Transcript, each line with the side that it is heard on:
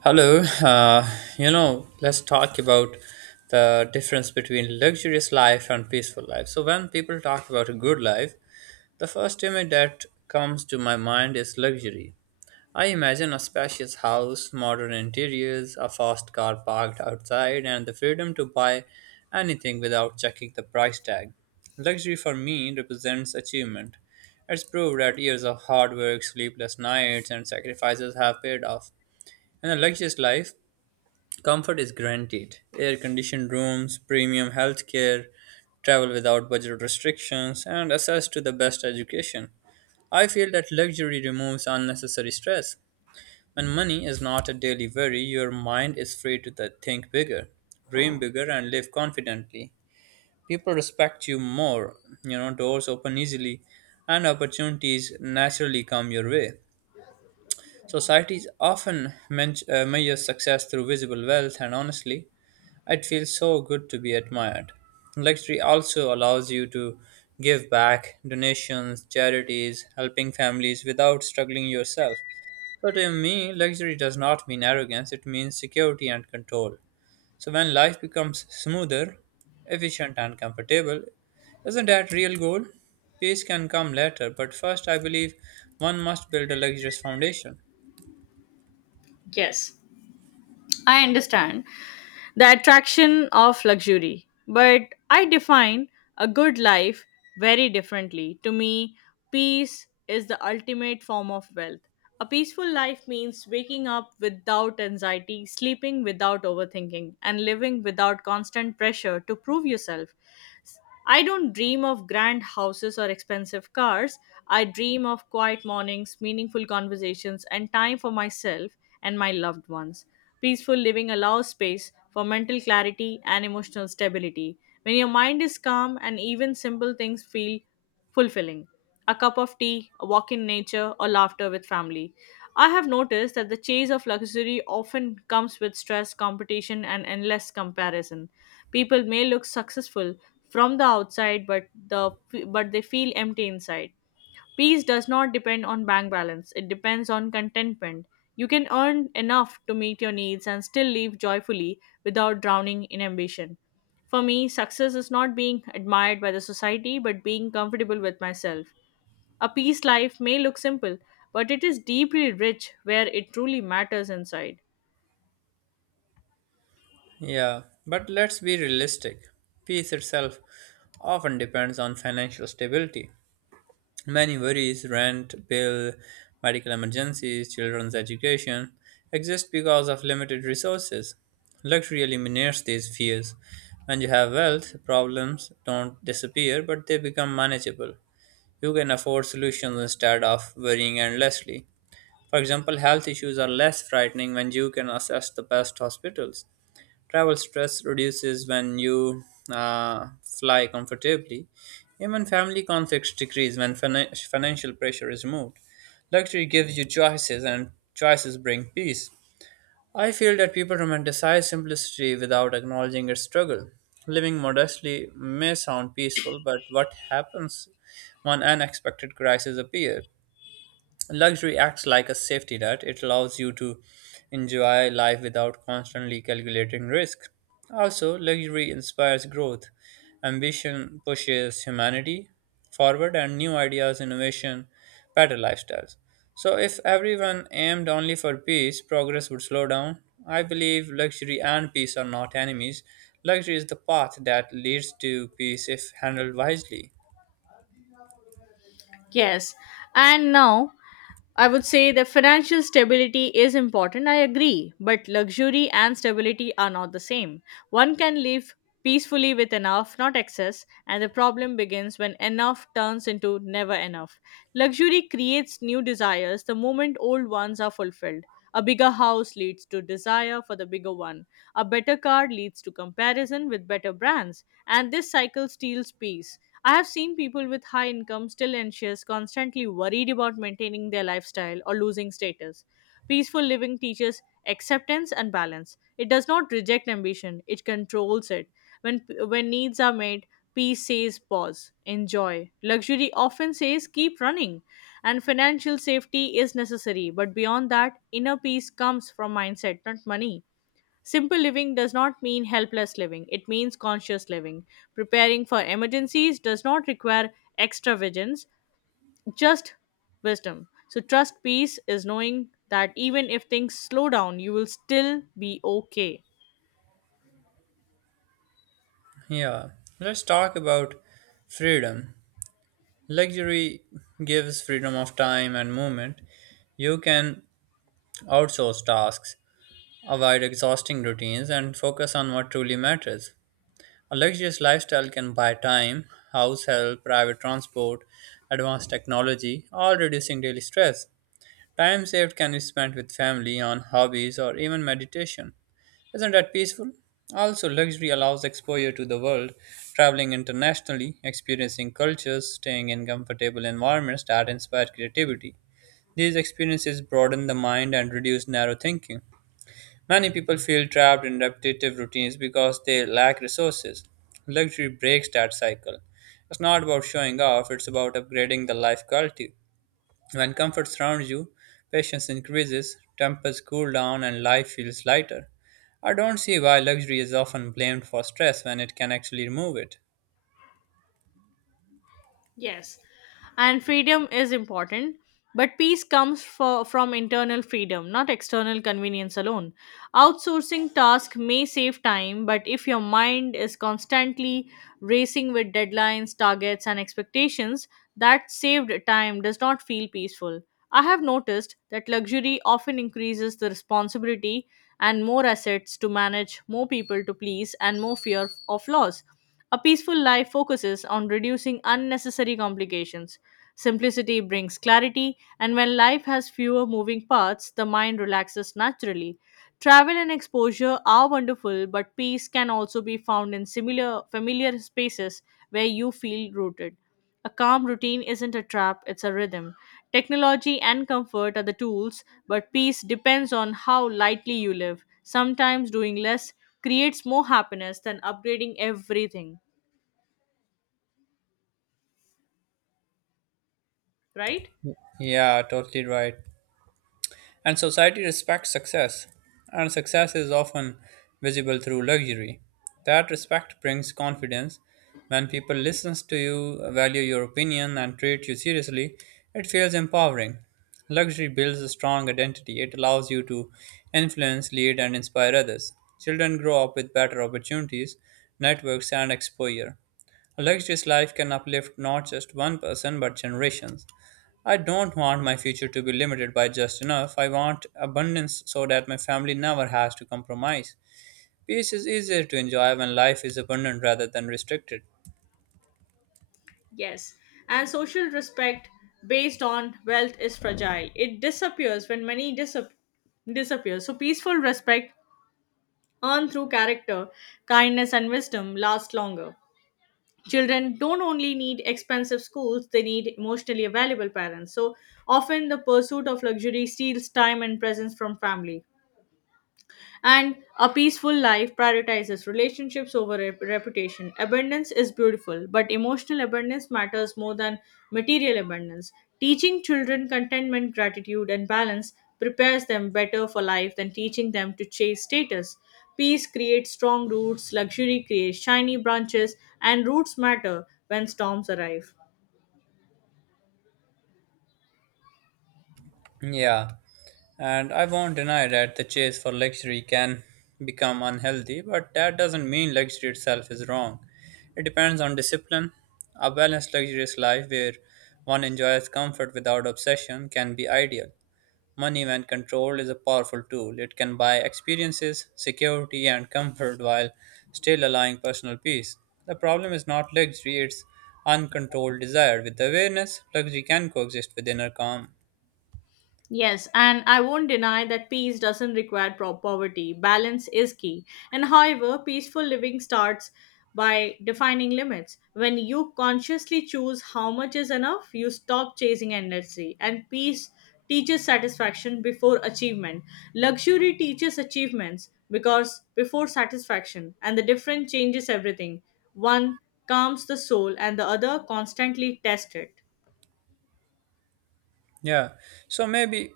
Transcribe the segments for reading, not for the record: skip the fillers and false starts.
right: Hello, let's talk about the difference between luxurious life and peaceful life. So, when people talk about a good life, the first image that comes to my mind is luxury. I imagine a spacious house, modern interiors, a fast car parked outside, and the freedom to buy anything without checking the price tag. Luxury for me represents achievement. It's proved that years of hard work, sleepless nights, and sacrifices have paid off. In a luxurious life, comfort is guaranteed. Air conditioned rooms, premium healthcare, travel without budget restrictions, and access to the best education. I feel that luxury removes unnecessary stress. When money is not a daily worry, your mind is free to think bigger, dream bigger, and live confidently. People respect you more, doors open easily, and opportunities naturally come your way. Societies often measure success through visible wealth, and honestly, it feels so good to be admired. Luxury also allows you to give back donations, charities, helping families without struggling yourself. So, to me, luxury does not mean arrogance, it means security and control. So, when life becomes smoother, efficient, and comfortable, isn't that real goal? Peace can come later, but first, I believe one must build a luxurious foundation.
left: Yes, I understand the attraction of luxury, but I define a good life very differently. To me, peace is the ultimate form of wealth. A peaceful life means waking up without anxiety, sleeping without overthinking, and living without constant pressure to prove yourself. I don't dream of grand houses or expensive cars. I dream of quiet mornings, meaningful conversations, and time for myself and my loved ones. Peaceful living allows space for mental clarity and emotional stability. When your mind is calm and even simple things feel fulfilling. A cup of tea, a walk in nature, or laughter with family. I have noticed that the chase of luxury often comes with stress, competition, and endless comparison. People may look successful from the outside, but they feel empty inside. Peace does not depend on bank balance. It depends on contentment. You can earn enough to meet your needs and still live joyfully without drowning in ambition. For me, success is not being admired by the society, but being comfortable with myself. A peace life may look simple, but it is deeply rich where it truly matters inside.
right: Yeah, but let's be realistic. Peace itself often depends on financial stability. Many worries, rent, bill, medical emergencies, children's education, exist because of limited resources. Luxury eliminates these fears. When you have wealth, problems don't disappear but they become manageable. You can afford solutions instead of worrying endlessly. For example, health issues are less frightening when you can access the best hospitals. Travel stress reduces when you fly comfortably. Even family conflicts decrease when financial pressure is removed. Luxury gives you choices, and choices bring peace. I feel that people romanticize simplicity without acknowledging its struggle. Living modestly may sound peaceful, but what happens when unexpected crises appear? Luxury acts like a safety net. It allows you to enjoy life without constantly calculating risk. Also, luxury inspires growth. Ambition pushes humanity forward, and new ideas, innovation, better lifestyles. So, if everyone aimed only for peace, progress would slow down. I believe luxury and peace are not enemies. Luxury is the path that leads to peace if handled wisely.
left: Yes. And now I would say the financial stability is important. I agree, but luxury and stability are not the same. One can live peacefully with enough, not excess, and the problem begins when enough turns into never enough. Luxury creates new desires the moment old ones are fulfilled. A bigger house leads to desire for the bigger one. A better car leads to comparison with better brands, and this cycle steals peace. I have seen people with high income still anxious, constantly worried about maintaining their lifestyle or losing status. Peaceful living teaches acceptance and balance. It does not reject ambition, it controls it. When needs are made, peace says pause, enjoy. Luxury often says keep running. And financial safety is necessary, but beyond that, inner peace comes from mindset, not money. Simple living does not mean helpless living, it means conscious living. Preparing for emergencies does not require extra vigilance, just wisdom. So, trust peace is knowing that even if things slow down, you will still be okay.
right: Yeah, let's talk about freedom. Luxury gives freedom of time and movement. You can outsource tasks, avoid exhausting routines, and focus on what truly matters. A luxurious lifestyle can buy time, house help, private transport, advanced technology, all reducing daily stress. Time saved can be spent with family, on hobbies, or even meditation. Isn't that peaceful? Also, luxury allows exposure to the world, traveling internationally, experiencing cultures, staying in comfortable environments that inspire creativity. These experiences broaden the mind and reduce narrow thinking. Many people feel trapped in repetitive routines because they lack resources. Luxury breaks that cycle. It's not about showing off, it's about upgrading the life quality. When comfort surrounds you, patience increases, tempers cool down, and life feels lighter. I don't see why luxury is often blamed for stress when it can actually remove it.
left: Yes, and freedom is important, but peace comes from internal freedom, not external convenience alone. Outsourcing tasks may save time, but if your mind is constantly racing with deadlines, targets, and expectations, that saved time does not feel peaceful. I have noticed that luxury often increases the responsibility and more assets to manage, more people to please, and more fear of loss. A peaceful life focuses on reducing unnecessary complications. Simplicity brings clarity, and when life has fewer moving parts, the mind relaxes naturally. Travel and exposure are wonderful, but peace can also be found in similar familiar spaces where you feel rooted. A calm routine isn't a trap, it's a rhythm. Technology and comfort are the tools, but peace depends on how lightly you live. Sometimes doing less creates more happiness than upgrading everything, right?
right: Yeah, totally right. And society respects success, and success is often visible through luxury. That respect brings confidence. When people listens to you, value your opinion, and treat you seriously, it feels empowering. Luxury builds a strong identity. It allows you to influence, lead, and inspire others. Children grow up with better opportunities, networks, and exposure. A luxurious life can uplift not just one person but generations. I don't want my future to be limited by just enough. I want abundance so that my family never has to compromise. Peace is easier to enjoy when life is abundant rather than restricted.
left: Yes. And social respect based on wealth is fragile. It disappears when money disappears. So peaceful respect earned through character, kindness and wisdom lasts longer. Children don't only need expensive schools, they need emotionally available parents. So often the pursuit of luxury steals time and presence from family, and a peaceful life prioritizes relationships over reputation. Abundance is beautiful, but emotional abundance matters more than material abundance. Teaching children contentment, gratitude, and balance prepares them better for life than teaching them to chase status. Peace creates strong roots, luxury creates shiny branches, and roots matter when storms arrive.
right: Yeah, and I won't deny that the chase for luxury can become unhealthy, but that doesn't mean luxury itself is wrong. It depends on discipline. A balanced, luxurious life where one enjoys comfort without obsession can be ideal. Money, when controlled, is a powerful tool. It can buy experiences, security, and comfort while still allowing personal peace. The problem is not luxury, it's uncontrolled desire. With awareness, luxury can coexist with inner calm.
left: Yes, and I won't deny that peace doesn't require poverty. Balance is key. And however, peaceful living starts by defining limits. When you consciously choose how much is enough, you stop chasing endlessly. And peace teaches satisfaction before achievement. Luxury teaches achievements because before satisfaction, and the difference changes everything. One calms the soul, and the other constantly tests it.
right: Yeah, so maybe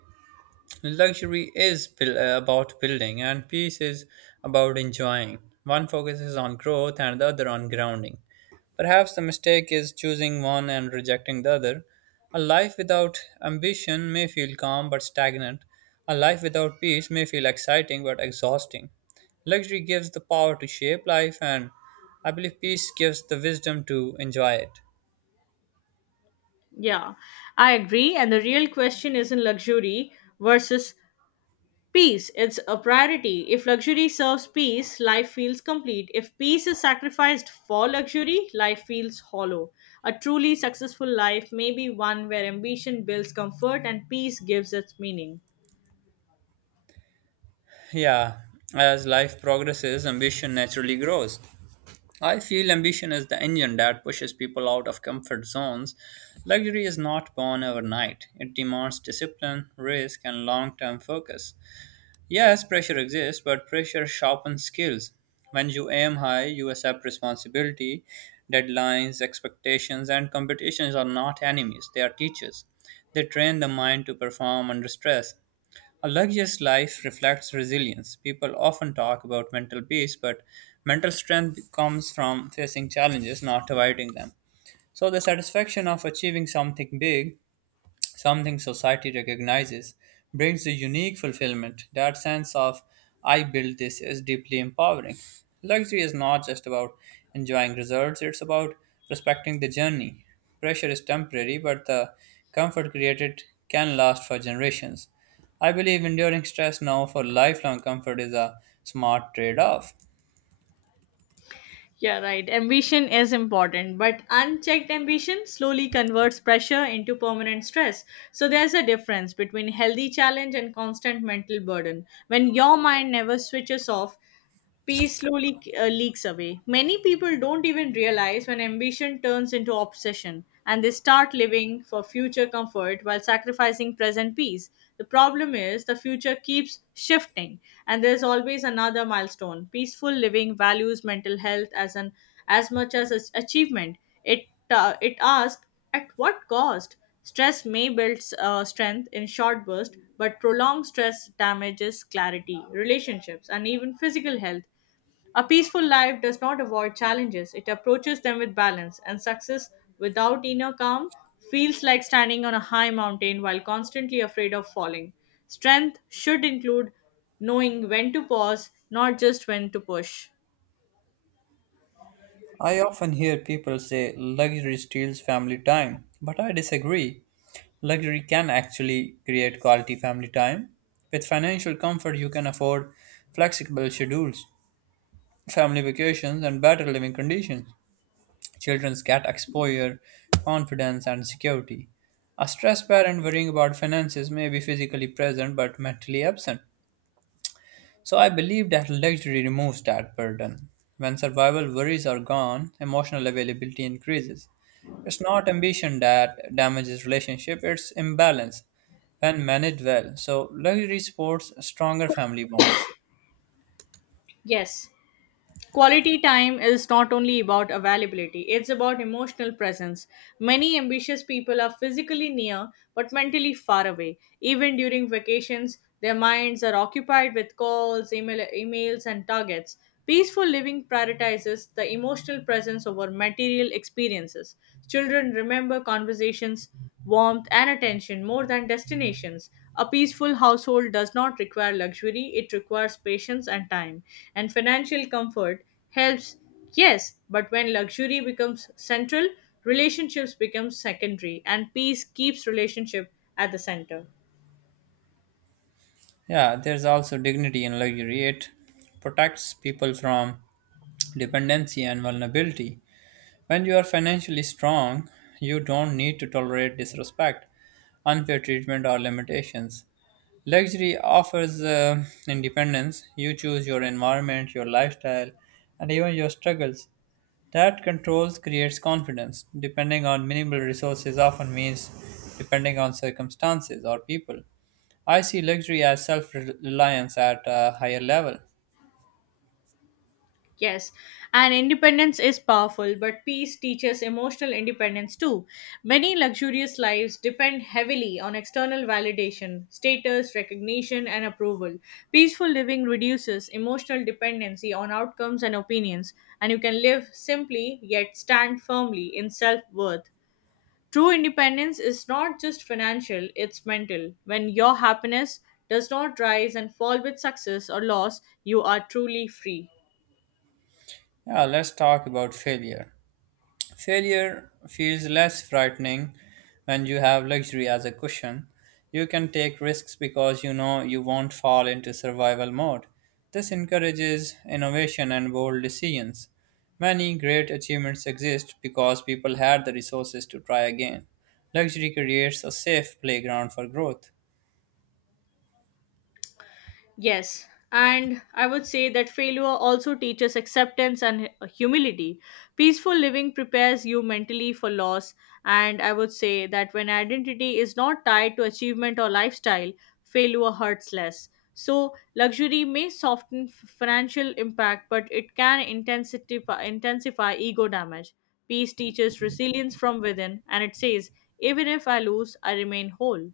right: luxury is about building, and peace is about enjoying. One focuses on growth and the other on grounding. Perhaps the mistake is choosing one and rejecting the other. A life without ambition may feel calm but stagnant. A life without peace may feel exciting but exhausting. Luxury gives the power to shape life, and I believe peace gives the wisdom to enjoy it.
left: Yeah, I agree. And the real question isn't luxury versus peace, it's a priority. If luxury serves peace, life feels complete. If peace is sacrificed for luxury, life feels hollow. A truly successful life may be one where ambition builds comfort and peace gives its meaning.
right: Yeah, as life progresses, ambition naturally grows. I feel ambition is the engine that pushes people out of comfort zones. Luxury is not born overnight. It demands discipline, risk, and long term focus. Yes, pressure exists, but pressure sharpens skills. When you aim high, you accept responsibility. Deadlines, expectations, and competitions are not enemies, they are teachers. They train the mind to perform under stress. A luxurious life reflects resilience. People often talk about mental peace, but mental strength comes from facing challenges, not avoiding them. So, the satisfaction of achieving something big, something society recognizes, brings a unique fulfillment. That sense of I built this is deeply empowering. Luxury is not just about enjoying results, it's about respecting the journey. Pressure is temporary, but the comfort created can last for generations. I believe enduring stress now for lifelong comfort is a smart trade off.
left: Yeah, right. Ambition is important, but unchecked ambition slowly converts pressure into permanent stress. So there's a difference between healthy challenge and constant mental burden. When your mind never switches off, peace slowly leaks away. Many people don't even realize when ambition turns into obsession and they start living for future comfort while sacrificing present peace. The problem is the future keeps shifting and there's always another milestone. Peaceful living values mental health as much as its achievement. It asks, at what cost? Stress may build strength in short bursts, but prolonged stress damages clarity, relationships, and even physical health. A peaceful life does not avoid challenges, it approaches them with balance, and success without inner calm feels like standing on a high mountain while constantly afraid of falling. Strength should include knowing when to pause, not just when to push.
right: I often hear people say luxury steals family time, but I disagree. Luxury can actually create quality family time. With financial comfort, you can afford flexible schedules, family vacations, and better living conditions. Children get exposure, confidence, and security. A stressed parent worrying about finances may be physically present but mentally absent. So I believe that luxury removes that burden. When survival worries are gone, emotional availability increases. It's not ambition that damages relationship, it's imbalance when managed well. So luxury supports stronger family bonds.
left: Yes, quality time is not only about availability, it's about emotional presence. Many ambitious people are physically near but mentally far away. Even during vacations, their minds are occupied with calls, emails, and targets. Peaceful living prioritizes the emotional presence over material experiences. Children remember conversations, warmth and attention more than destinations. A peaceful household does not require luxury, it requires patience and time. And financial comfort helps, yes, but when luxury becomes central, relationships become secondary, and peace keeps relationship at the center.
right: Yeah, there's also dignity in luxury. It protects people from dependency and vulnerability. When you are financially strong, you don't need to tolerate disrespect, unfair treatment, or limitations. Luxury offers independence. You choose your environment, your lifestyle, and even your struggles. That controls creates confidence. Depending on minimal resources often means depending on circumstances or people. I see luxury as self reliance at a higher level.
left: Yes, and independence is powerful, but peace teaches emotional independence too. Many luxurious lives depend heavily on external validation, status, recognition, and approval. Peaceful living reduces emotional dependency on outcomes and opinions, and you can live simply yet stand firmly in self worth. True independence is not just financial, it's mental. When your happiness does not rise and fall with success or loss, you are truly free.
right: Yeah, let's talk about failure. Failure feels less frightening when you have luxury as a cushion. You can take risks because you know you won't fall into survival mode. This encourages innovation and bold decisions. Many great achievements exist because people had the resources to try again. Luxury creates a safe playground for growth.
left: Yes, and I would say that failure also teaches acceptance and humility. Peaceful living prepares you mentally for loss, and I would say that when identity is not tied to achievement or lifestyle, failure hurts less. So, luxury may soften financial impact, but it can intensify ego damage. Peace teaches resilience from within, and it says, even if I lose, I remain whole.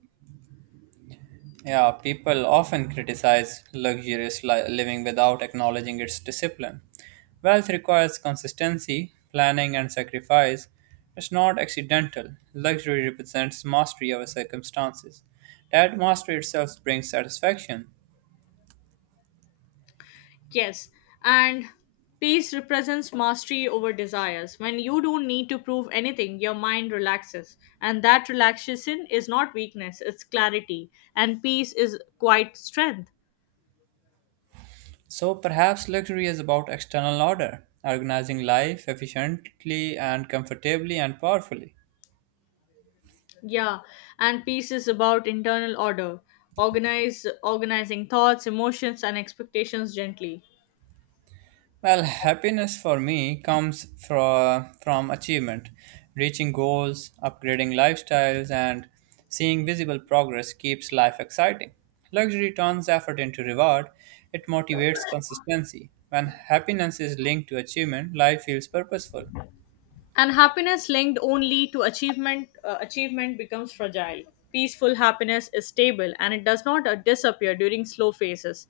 right: Yeah, people often criticize luxurious living without acknowledging its discipline. Wealth requires consistency, planning, and sacrifice. It's not accidental. Luxury represents mastery over circumstances. That mastery itself brings satisfaction.
left: Yes, and peace represents mastery over desires. When you don't need to prove anything, your mind relaxes. And that relaxation is not weakness, it's clarity. And peace is quite strength.
right: So perhaps luxury is about external order, organizing life efficiently and comfortably and powerfully.
left: Yeah, and peace is about internal order. Organize Organizing thoughts, emotions and expectations gently.
right: Well, happiness for me comes from achievement. Reaching goals, upgrading lifestyles, and seeing visible progress keeps life exciting. Luxury turns effort into reward, it motivates consistency. When happiness is linked to achievement, life feels purposeful.
left: And happiness linked only to achievement becomes fragile. Peaceful happiness is stable, and it does not disappear during slow phases.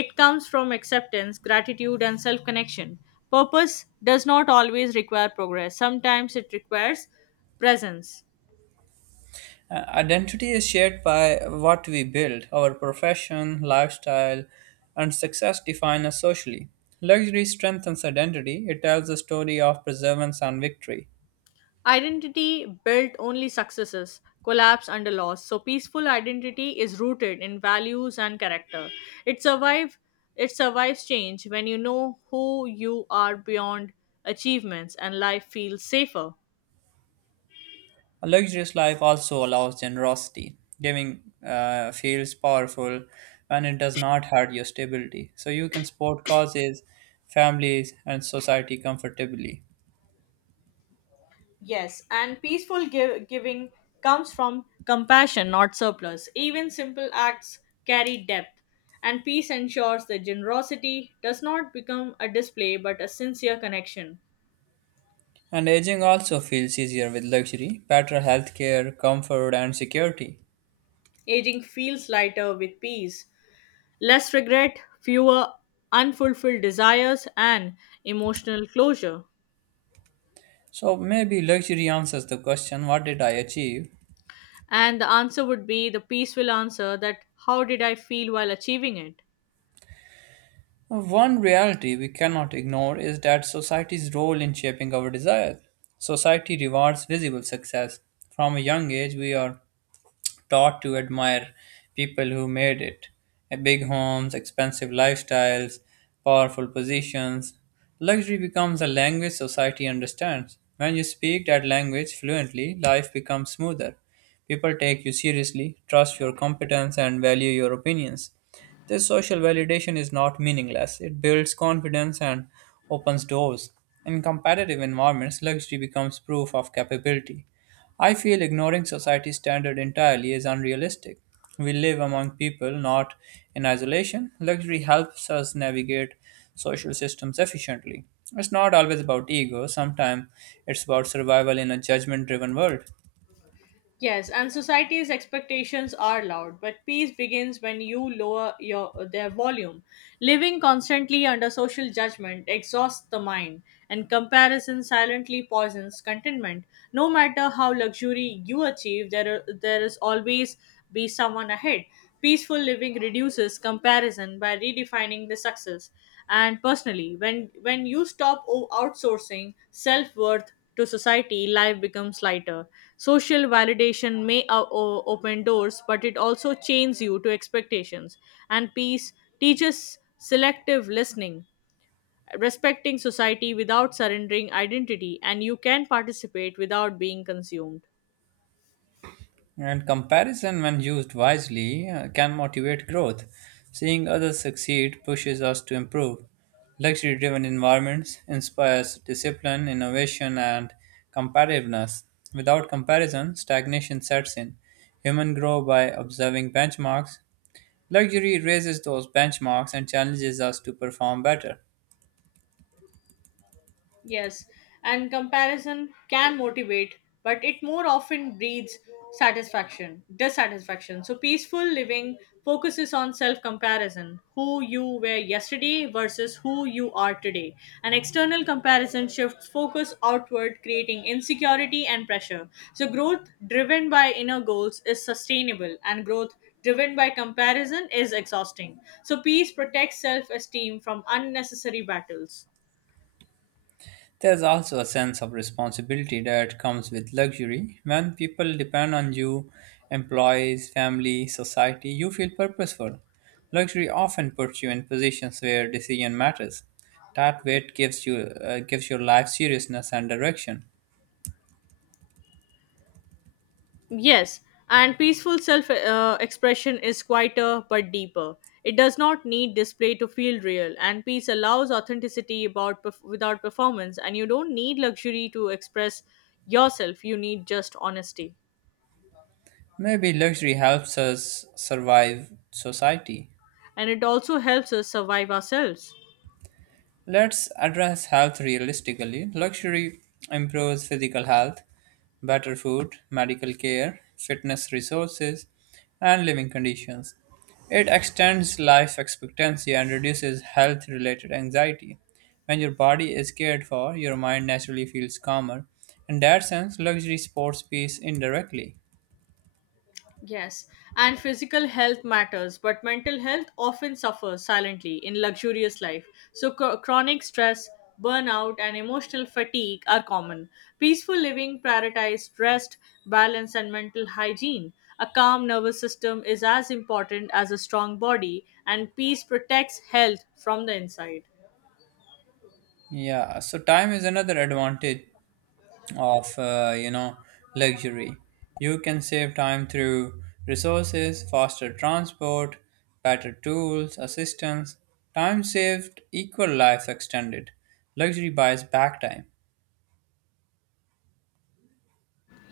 left: It comes from acceptance, gratitude and self connection. Purpose does not always require progress, sometimes it requires presence.
right: Identity is shaped by what we build. Our profession, lifestyle, and success define us socially. Luxury strengthens identity, it tells a story of perseverance and victory.
left: Identity built only successes collapse under loss. So peaceful identity is rooted in values and character. It survive it survives change when you know who you are beyond achievements, and life feels safer.
right: A luxurious life also allows generosity. Giving feels powerful when it does not hurt your stability. So you can support causes, families, and society comfortably.
left: Yes, and peaceful giving comes from compassion, not surplus. Even simple acts carry depth, and peace ensures that generosity does not become a display but a sincere connection.
right: And aging also feels easier with luxury, better healthcare, comfort, and security.
left: Aging feels lighter with peace, less regret, fewer unfulfilled desires, and emotional closure.
right: So maybe luxury answers the question what did I achieve?
left: And the answer would be the peaceful answer that, how did I feel while achieving it?
right: One reality we cannot ignore is that society's role in shaping our desires. Society rewards visible success. From a young age, we are taught to admire people who made it. Big homes, expensive lifestyles, powerful positions. Luxury becomes a language society understands. When you speak that language fluently, life becomes smoother. People take you seriously, trust your competence, and value your opinions. This social validation is not meaningless. It builds confidence and opens doors. In competitive environments, luxury becomes proof of capability. I feel ignoring society's standard entirely is unrealistic. We live among people, not in isolation. Luxury helps us navigate social systems efficiently. It's not always about ego, sometimes it's about survival in a judgment driven world.
left: Yes, and society's expectations are loud, but peace begins when you lower your their volume. Living constantly under social judgment exhausts the mind, and comparison silently poisons contentment. No matter how luxury you achieve, there is always be someone ahead. Peaceful living reduces comparison by redefining the success, and personally, when you stop outsourcing self-worth to society, life becomes lighter. Social validation may open doors, but it also chains you to expectations. And peace teaches selective listening, respecting society without surrendering identity, and you can participate without being consumed.
right: And comparison, when used wisely, can motivate growth. Seeing others succeed pushes us to improve. Luxury driven environments inspires discipline, innovation, and competitiveness. Without comparison, stagnation sets in. Humans grow by observing benchmarks. Luxury raises those benchmarks and challenges us to perform better.
left: Yes, and comparison can motivate, but it more often breeds satisfaction, dissatisfaction. So, peaceful living focuses on self comparison, who you were yesterday versus who you are today. An external comparison shifts focus outward, creating insecurity and pressure. So, growth driven by inner goals is sustainable, and growth driven by comparison is exhausting. So, peace protects self esteem from unnecessary battles.
right: There's also a sense of responsibility that comes with luxury. When people depend on you, employees, family, society, you feel purposeful. Luxury often puts you in positions where decision matters. That weight gives your life seriousness and direction.
left: Yes, and peaceful self expression is quieter but deeper. It does not need display to feel real, and peace allows authenticity about without performance. And you don't need luxury to express yourself, you need just honesty.
right: Maybe luxury helps us survive society.
left: And it also helps us survive ourselves.
right: Let's address health realistically. Luxury improves physical health, better food, medical care, fitness resources, and living conditions. It extends life expectancy and reduces health related anxiety. When your body is cared for, your mind naturally feels calmer. In that sense, luxury supports peace indirectly.
left: Yes, and physical health matters, but mental health often suffers silently in luxurious life. So, chronic stress, burnout, and emotional fatigue are common. Peaceful living prioritizes rest, balance, and mental hygiene. A calm nervous system is as important as a strong body, and peace protects health from the inside.
right: Yeah, so time is another advantage of luxury. You can save time through resources, faster transport, better tools, assistance. Time saved equal life extended. Luxury buys back time.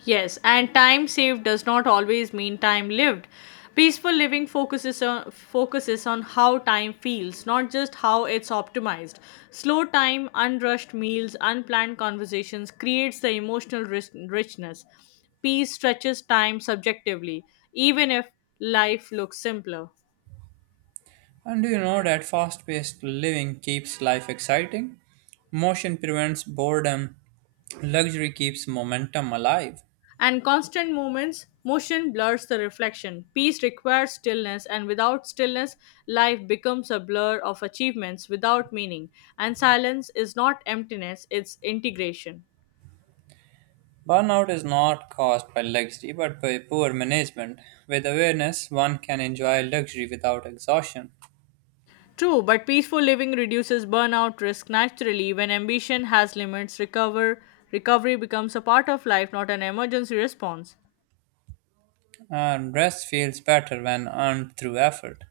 left: Yes, and time saved does not always mean time lived. Peaceful living focuses on how time feels, not just how it's optimized. Slow time, unrushed meals, unplanned conversations creates the emotional richness. Peace stretches time subjectively, even if life looks simpler.
right: And do you know that fast-paced living keeps life exciting? Motion prevents boredom. Luxury keeps momentum alive.
left: And constant movements motion blurs the reflection. Peace requires stillness, and without stillness, life becomes a blur of achievements without meaning. And silence is not emptiness, it's integration.
right: Burnout is not caused by luxury but by poor management. With awareness, one can enjoy luxury without exhaustion.
left: True, but peaceful living reduces burnout risk naturally when ambition has limits. Recovery becomes a part of life, not an emergency response.
right: And rest feels better when earned through effort.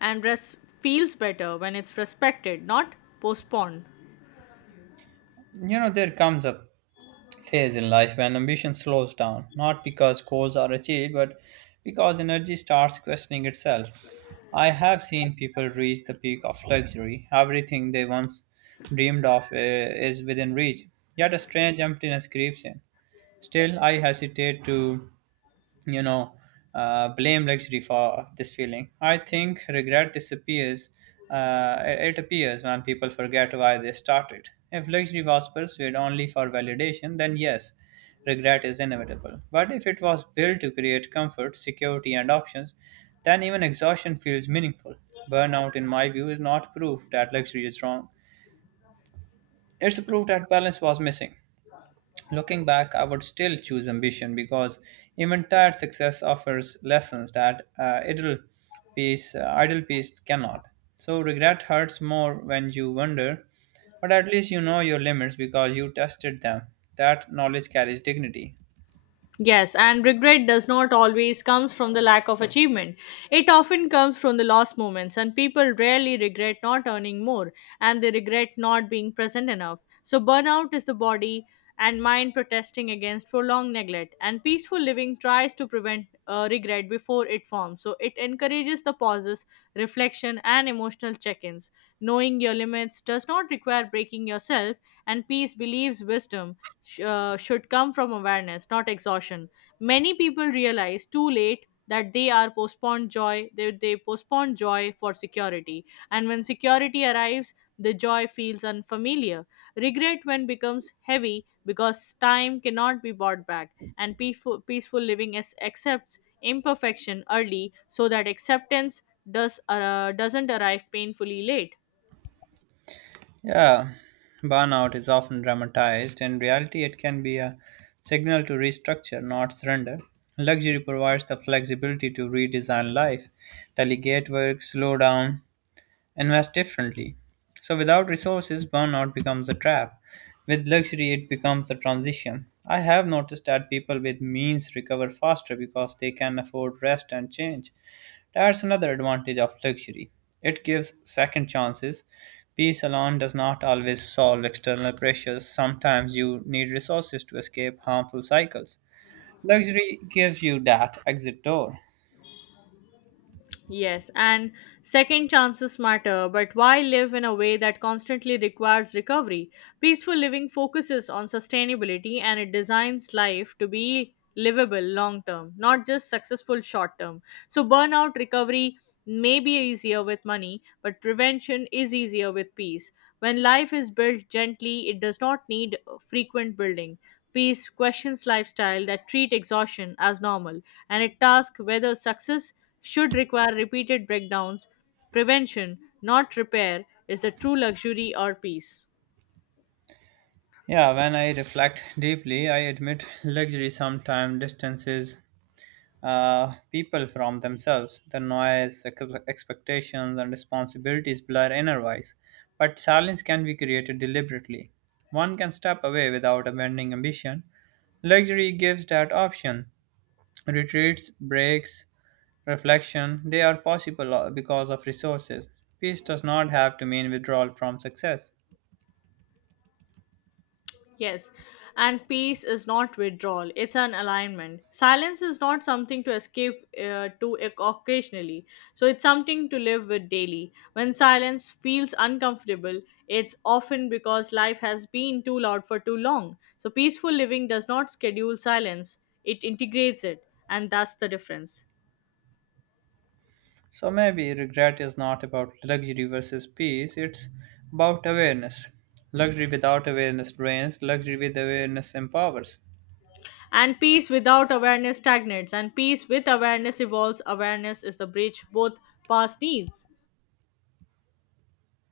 left: And rest feels better when it's respected, not postponed.
right: You know, there comes a phase in life when ambition slows down, not because goals are achieved, but because energy starts questioning itself. I have seen people reach the peak of luxury. Everything they once dreamed of is within reach, yet a strange emptiness creeps in. Still, I hesitate to you know, blame luxury for this feeling. I think regret disappears, it appears when people forget why they started. If luxury was pursued only for validation, then yes, regret is inevitable. But if it was built to create comfort, security, and options, then even exhaustion feels meaningful. Burnout, in my view, is not proof that luxury is wrong. It's a proof that balance was missing. Looking back, I would still choose ambition because even tired success offers lessons that idle peace cannot. So regret hurts more when you wonder, but at least you know your limits because you tested them. That knowledge carries dignity.
left: Yes, and regret does not always comes from the lack of achievement. It often comes from the lost moments, and people rarely regret not earning more, and they regret not being present enough. So burnout is the body and mind protesting against prolonged neglect, and peaceful living tries to prevent regret before it forms. So it encourages the pauses, reflection, and emotional check-ins. Knowing your limits does not require breaking yourself, and peace believes wisdom should come from awareness, not exhaustion. Many people realize too late that they are postponed joy, they postpone joy for security. And when security arrives, the joy feels unfamiliar. Regret when becomes heavy because time cannot be bought back, and peaceful living accepts imperfection early so that acceptance doesn't arrive painfully late.
right: Yeah, burnout is often dramatized. In reality, it can be a signal to restructure, not surrender. Luxury provides the flexibility to redesign life, delegate work, slow down, invest differently. So without resources, burnout becomes a trap. With luxury, it becomes a transition. I have noticed that people with means recover faster because they can afford rest and change. That's another advantage of luxury. It gives second chances. Peace alone does not always solve external pressures. Sometimes you need resources to escape harmful cycles. Luxury gives you that exit door.
left: Yes, and second chances matter, but why live in a way that constantly requires recovery? Peaceful living focuses on sustainability and it designs life to be livable long term, not just successful short term. So, burnout recovery may be easier with money, but prevention is easier with peace. When life is built gently, it does not need frequent building. Peace questions lifestyle that treat exhaustion as normal, and it tasks whether success should require repeated breakdowns. Prevention, not repair, is the true luxury or peace.
right: Yeah, when I reflect deeply, I admit luxury sometimes distances people from themselves. The noise, expectations, and responsibilities blur inner voice, but silence can be created deliberately. One can step away without abandoning ambition. Luxury gives that option. Retreats, breaks, reflection, they are possible because of resources. Peace does not have to mean withdrawal from success.
left: Yes, and peace is not withdrawal, it's an alignment. Silence is not something to escape occasionally, so it's something to live with daily. When silence feels uncomfortable, it's often because life has been too loud for too long. So, peaceful living does not schedule silence, it integrates it, and that's the difference.
right: So maybe regret is not about luxury versus peace, it's about awareness. Luxury without awareness drains, luxury with awareness empowers.
left: And peace without awareness stagnates, and peace with awareness evolves. Awareness is the bridge both past needs.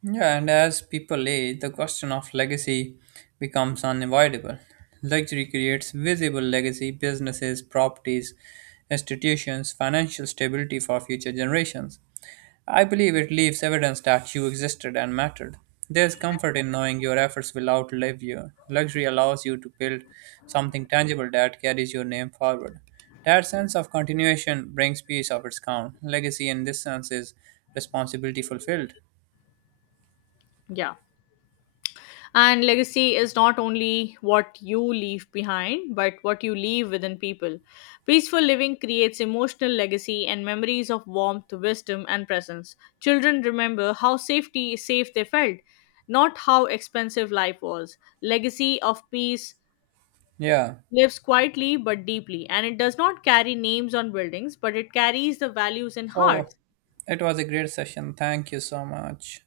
right: Yeah, and as people age, the question of legacy becomes unavoidable. Luxury creates visible legacy, businesses, properties, institutions, financial stability for future generations. I believe it leaves evidence that you existed and mattered. There's comfort in knowing your efforts will outlive you. Luxury allows you to build something tangible that carries your name forward. That sense of continuation brings peace of its own. Legacy, in this sense, is responsibility fulfilled.
left: Yeah. And legacy is not only what you leave behind, but what you leave within people. Peaceful living creates emotional legacy and memories of warmth, wisdom, and presence. Children remember how safe they felt, not how expensive life was. Legacy of peace
right: Yeah.
left: lives quietly but deeply, and it does not carry names on buildings, but it carries the values in
right: So,
left: hearts.
right: it was a great session. Thank you so much.